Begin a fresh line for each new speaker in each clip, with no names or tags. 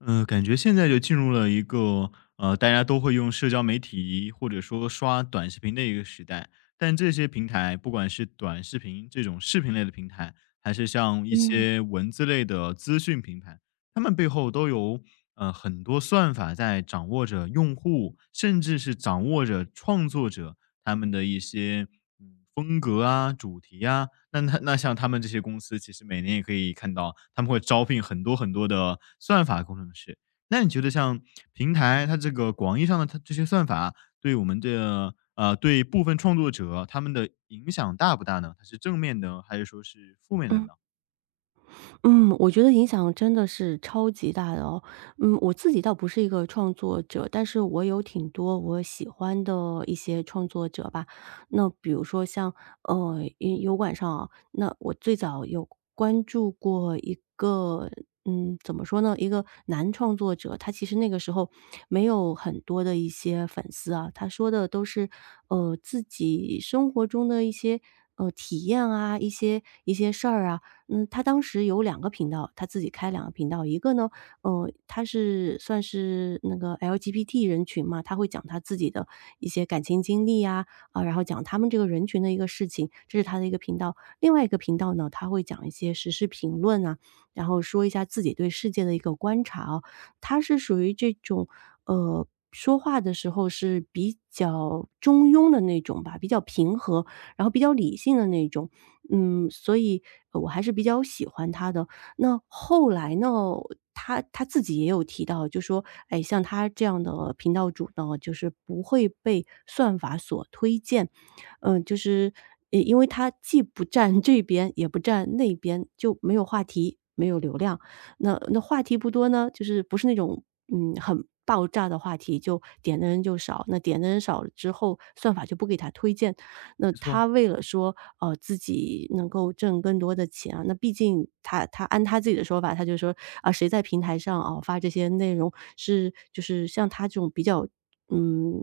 嗯，感觉现在就进入了一个大家都会用社交媒体或者说刷短视频的一个时代。但这些平台，不管是短视频这种视频类的平台，还是像一
嗯
些文字类的资讯平台，它们背后都有很多算法在掌握着用户，甚至是掌握着创作者他们的一些，风格啊、主题啊。那像他们这些公司，其实每年也可以看到，他们会招聘很多很多的算法工程师。那你觉得像平台，它这个广义上的它这些算法，对我们的对部分创作者，他们的影响大不大呢？它是正面的还是说是负面的
嗯
呢？
嗯，我觉得影响真的是超级大的哦。嗯，我自己倒不是一个创作者，但是我有挺多我喜欢的一些创作者吧。那比如说像油管上啊，那我最早有关注过一个，嗯，怎么说呢，一个男创作者，他其实那个时候没有很多的一些粉丝啊，他说的都是自己生活中的一些。呃，体验啊，一些事儿啊，嗯，他当时有两个频道，他自己开两个频道。一个呢，呃，他是算是那个 LGBT 人群嘛，他会讲他自己的一些感情经历呀，啊，然后讲他们这个人群的一个事情，这是他的一个频道。另外一个频道呢，他会讲一些时事评论啊，然后说一下自己对世界的一个观察哦。他是属于这种，呃，说话的时候是比较中庸的那种吧，比较平和，然后比较理性的那种。嗯，所以我还是比较喜欢他的。那后来呢，他自己也有提到，就说，哎，像他这样的频道主呢，就是不会被算法所推荐，嗯、就是，因为他既不占这边，也不占那边，就没有话题，没有流量。那话题不多呢，就是不是那种嗯很爆炸的话题，就点的人就少。那点的人少了之后，算法就不给他推荐。那
没错。
他为了说，呃，自己能够挣更多的钱啊，那毕竟他按他自己的说法，他就说啊，谁在平台上啊发这些内容，是就是像他这种比较，嗯，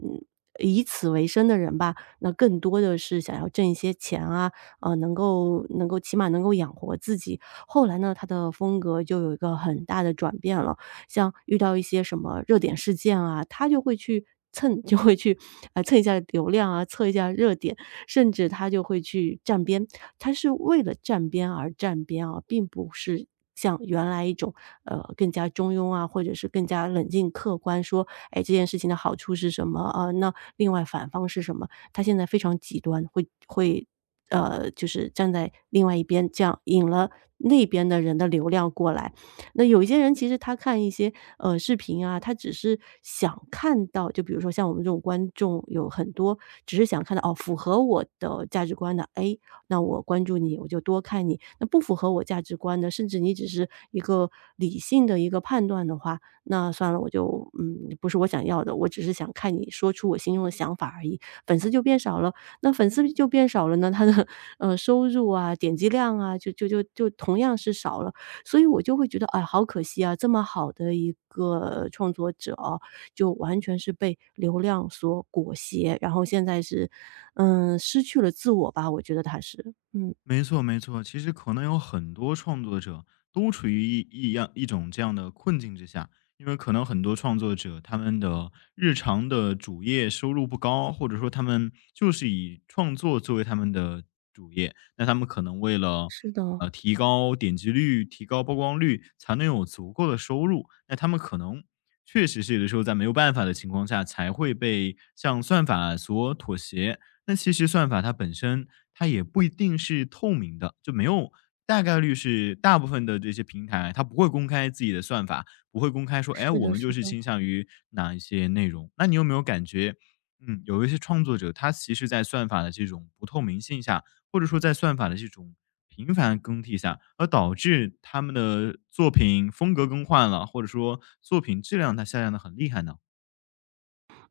以此为生的人吧，那更多的是想要挣一些钱啊，啊，能够起码能够养活自己。后来呢，他的风格就有一个很大的转变了，像遇到一些什么热点事件啊，他就会去蹭，就会去啊、蹭一下流量啊，蹭一下热点，甚至他就会去站边。他是为了站边而站边啊，并不是像原来一种，呃，更加中庸啊，或者是更加冷静客观说，哎，这件事情的好处是什么？啊，那另外反方是什么？他现在非常极端，呃，就是站在另外一边，这样引了那边的人的流量过来，那有一些人其实他看一些视频啊，他只是想看到，就比如说像我们这种观众有很多，只是想看到哦符合我的价值观的 A,那我关注你，我就多看你。那不符合我价值观的，甚至你只是一个理性的一个判断的话，那算了，我就不是我想要的，我只是想看你说出我心中的想法而已。粉丝就变少了，那粉丝就变少了呢，他的收入啊、点击量啊，就同样是少了。所以我就会觉得，哎，好可惜啊，这么好的一个创作者哦，就完全是被流量所裹挟，然后现在是，嗯，失去了自我吧，我觉得他是，嗯，
没错，没错。其实可能有很多创作者都处于一样一种这样的困境之下，因为可能很多创作者他们的日常的主业收入不高，或者说他们就是以创作作为他们的主业，那他们可能为了
是的，
提高点击率、提高曝光率，才能有足够的收入，那他们可能。确实是有的时候在没有办法的情况下，才会被向算法所妥协，那其实算法它本身，它也不一定是透明的，就没有大概率是大部分的这些平台，它不会公开自己的算法，不会公开说，哎，
是
我
的
们就
是
是
的。
倾向于哪一些内容。那你有没有感觉，嗯，有一些创作者，他其实在算法的这种不透明性下，或者说在算法的这种频繁更替下，而导致他们的作品风格更换了，或者说作品质量它下降的很厉害呢？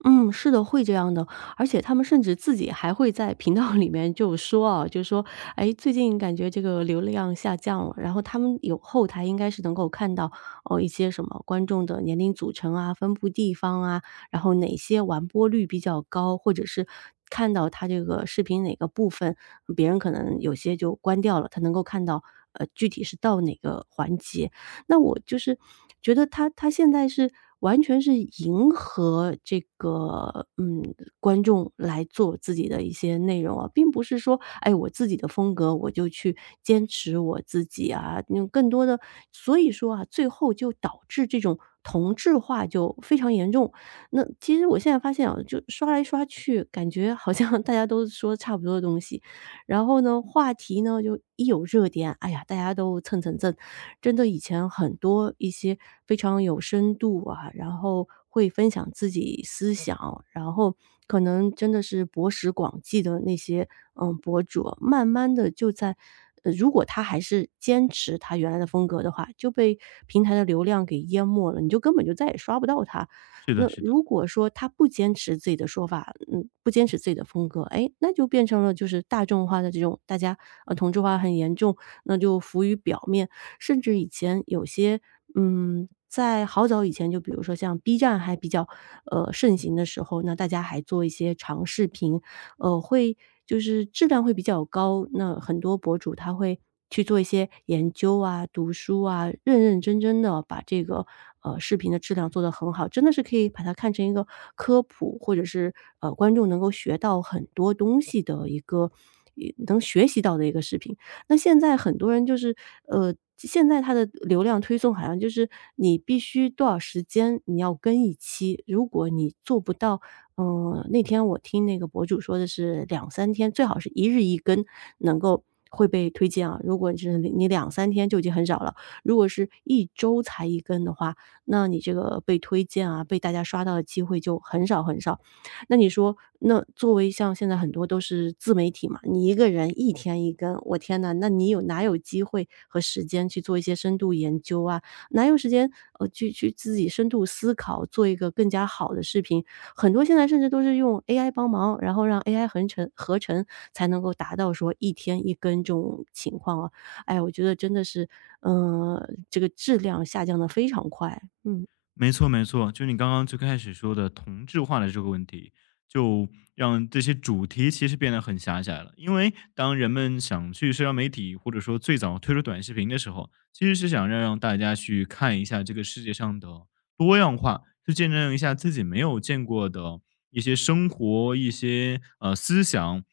嗯，是的，会这样的。而且他们甚至自己还会在频道里面就说啊，就说："哎，最近感觉这个流量下降了。"然后他们有后台应该是能够看到，哦一些什么观众的年龄组成啊、分布地方啊，然后哪些完播率比较高，或者是看到他这个视频哪个部分，别人可能有些就关掉了，他能够看到，呃，具体是到哪个环节。那我就是觉得他现在是完全是迎合这个，嗯，观众来做自己的一些内容啊，并不是说，哎，我自己的风格我就去坚持我自己啊，那更多的所以说啊，最后就导致这种同质化就非常严重。那其实我现在发现啊，就刷来刷去，感觉好像大家都说差不多的东西。然后呢，话题呢，就一有热点，哎呀，大家都蹭蹭蹭。真的以前很多一些非常有深度啊，然后会分享自己思想，然后可能真的是博识广记的那些，嗯，博主，慢慢的就在如果他还是坚持他原来的风格的话，就被平台的流量给淹没了，你就根本就再也刷不到他。
是的
那
是的。
如果说他不坚持自己的说法，嗯，不坚持自己的风格，哎，那就变成了就是大众化的这种，大家同质化很严重，那就浮于表面。甚至以前有些，嗯，在好早以前，就比如说像 B 站还比较盛行的时候，那大家还做一些长视频，呃，会就是质量会比较高。那很多博主他会去做一些研究啊、读书啊，认认真真的把这个视频的质量做得很好，真的是可以把它看成一个科普，或者是观众能够学到很多东西的一个，也能学习到的一个视频。那现在很多人就是呃，现在它的流量推送好像就是你必须多少时间你要更一期，如果你做不到嗯，那天我听那个博主说的是两三天，最好是一日一根，能够会被推荐啊。如果是你两三天就已经很少了，如果是一周才一根的话，那你这个被推荐啊，被大家刷到的机会就很少很少。那你说，那作为像现在很多都是自媒体嘛，你一个人一天一根，我天呐，那你有哪有机会和时间去做一些深度研究啊？哪有时间，呃，去自己深度思考，做一个更加好的视频？很多现在甚至都是用 AI 帮忙，然后让 AI 合成才能够达到说一天一根这种情况啊。哎，我觉得真的是，嗯，这个质量下降的非常快。嗯，
没错，没错，就你刚刚最开始说的同质化的这个问题，就让这些主题其实变得很狭窄了。因为当人们想去社交媒体，或者说最早推出短视频的时候，其实是想让大家去看一下这个世界上的多样化，去见证一下自己没有见过的一些生活、一些思想。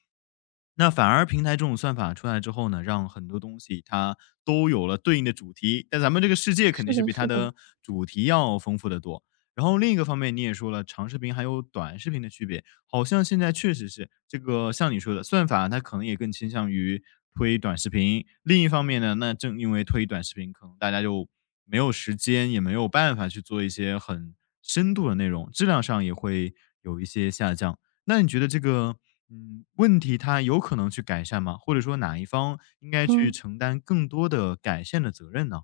那反而平台这种算法出来之后呢，让很多东西它都有了对应的主题，但咱们这个世界肯
是
定是
的，
比它
是的。
的主题要丰富的多。然后另一个方面，你也说了，长视频还有短视频的区别。好像现在确实是这个像你说的算法，它可能也更倾向于推短视频。另一方面呢，那正因为推短视频，可能大家就没有时间，也没有办法去做一些很深度的内容，质量上也会有一些下降。那你觉得这个，问题它有可能去改善吗？或者说哪一方应该去
嗯。
承担更多的改善的责任呢？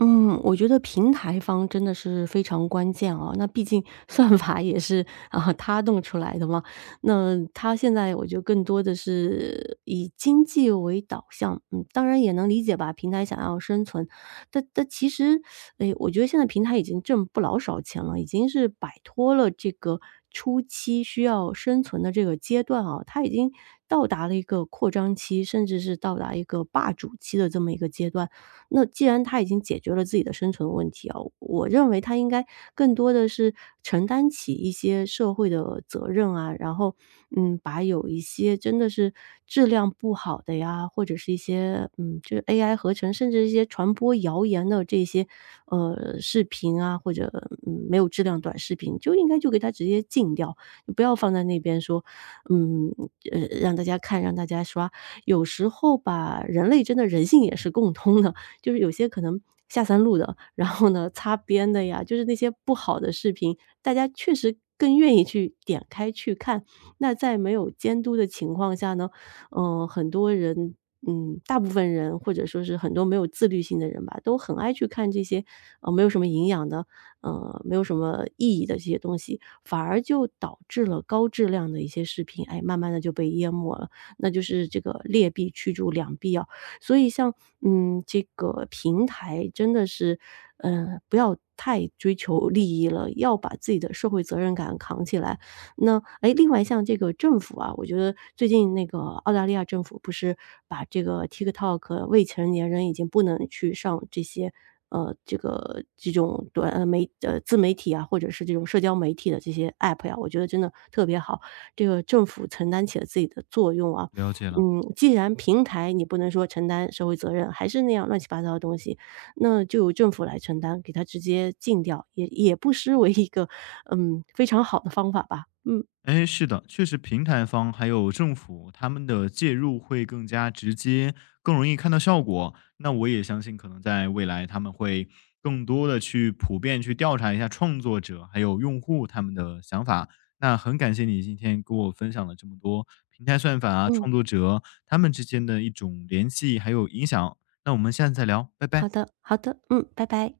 嗯，我觉得平台方真的是非常关键啊。那毕竟 算法也是啊，他弄出来的嘛。那他现在我觉得更多的是以经济为导向，嗯，当然也能理解吧，平台想要生存，但其实，哎，我觉得现在平台已经挣不老少钱了，已经是摆脱了这个初期需要生存的这个阶段啊，它已经到达了一个扩张期，甚至是到达一个霸主期的这么一个阶段。那既然他已经解决了自己的生存问题啊，我认为他应该更多的是承担起一些社会的责任啊，然后，嗯，把有一些真的是质量不好的呀，或者是一些，嗯，就是 AI 合成，甚至一些传播谣言的这些，呃，视频啊，或者，嗯，没有质量短视频，就应该就给它直接禁掉，就不要放在那边说，嗯，呃，让大家看，让大家刷。有时候吧，人类真的人性也是共通的，就是有些可能下三路的，然后呢，擦边的呀，就是那些不好的视频，大家确实更愿意去点开去看。那在没有监督的情况下呢，嗯、很多人，嗯，大部分人或者说是很多没有自律性的人吧，都很爱去看这些，呃，没有什么营养的，呃，没有什么意义的这些东西，反而就导致了高质量的一些视频，哎，慢慢的就被淹没了。那就是这个劣币驱逐良币啊，所以像，嗯，这个平台真的是，呃，不要太追求利益了，要把自己的社会责任感扛起来。那，哎，另外像这个政府啊，我觉得最近那个澳大利亚政府不是把这个 TikTok 未成年人已经不能去上这些，呃，这种短自媒体啊，或者是这种社交媒体的这些 App 呀，我觉得真的特别好。这个政府承担起了自己的作用啊，
了解了。
嗯，既然平台你不能说承担社会责任，还是那样乱七八糟的东西，那就由政府来承担，给它直接禁掉，也不失为一个，嗯，非常好的方法吧。嗯
哎，是的，确实平台方还有政府他们的介入会更加直接，更容易看到效果。那我也相信，可能在未来他们会更多的去普遍去调查一下创作者还有用户他们的想法。那很感谢你今天给我分享了这么多平台算法啊，
嗯，
创作者他们之间的一种联系还有影响。那我们下次再聊，拜拜。
好的好的，嗯，拜拜。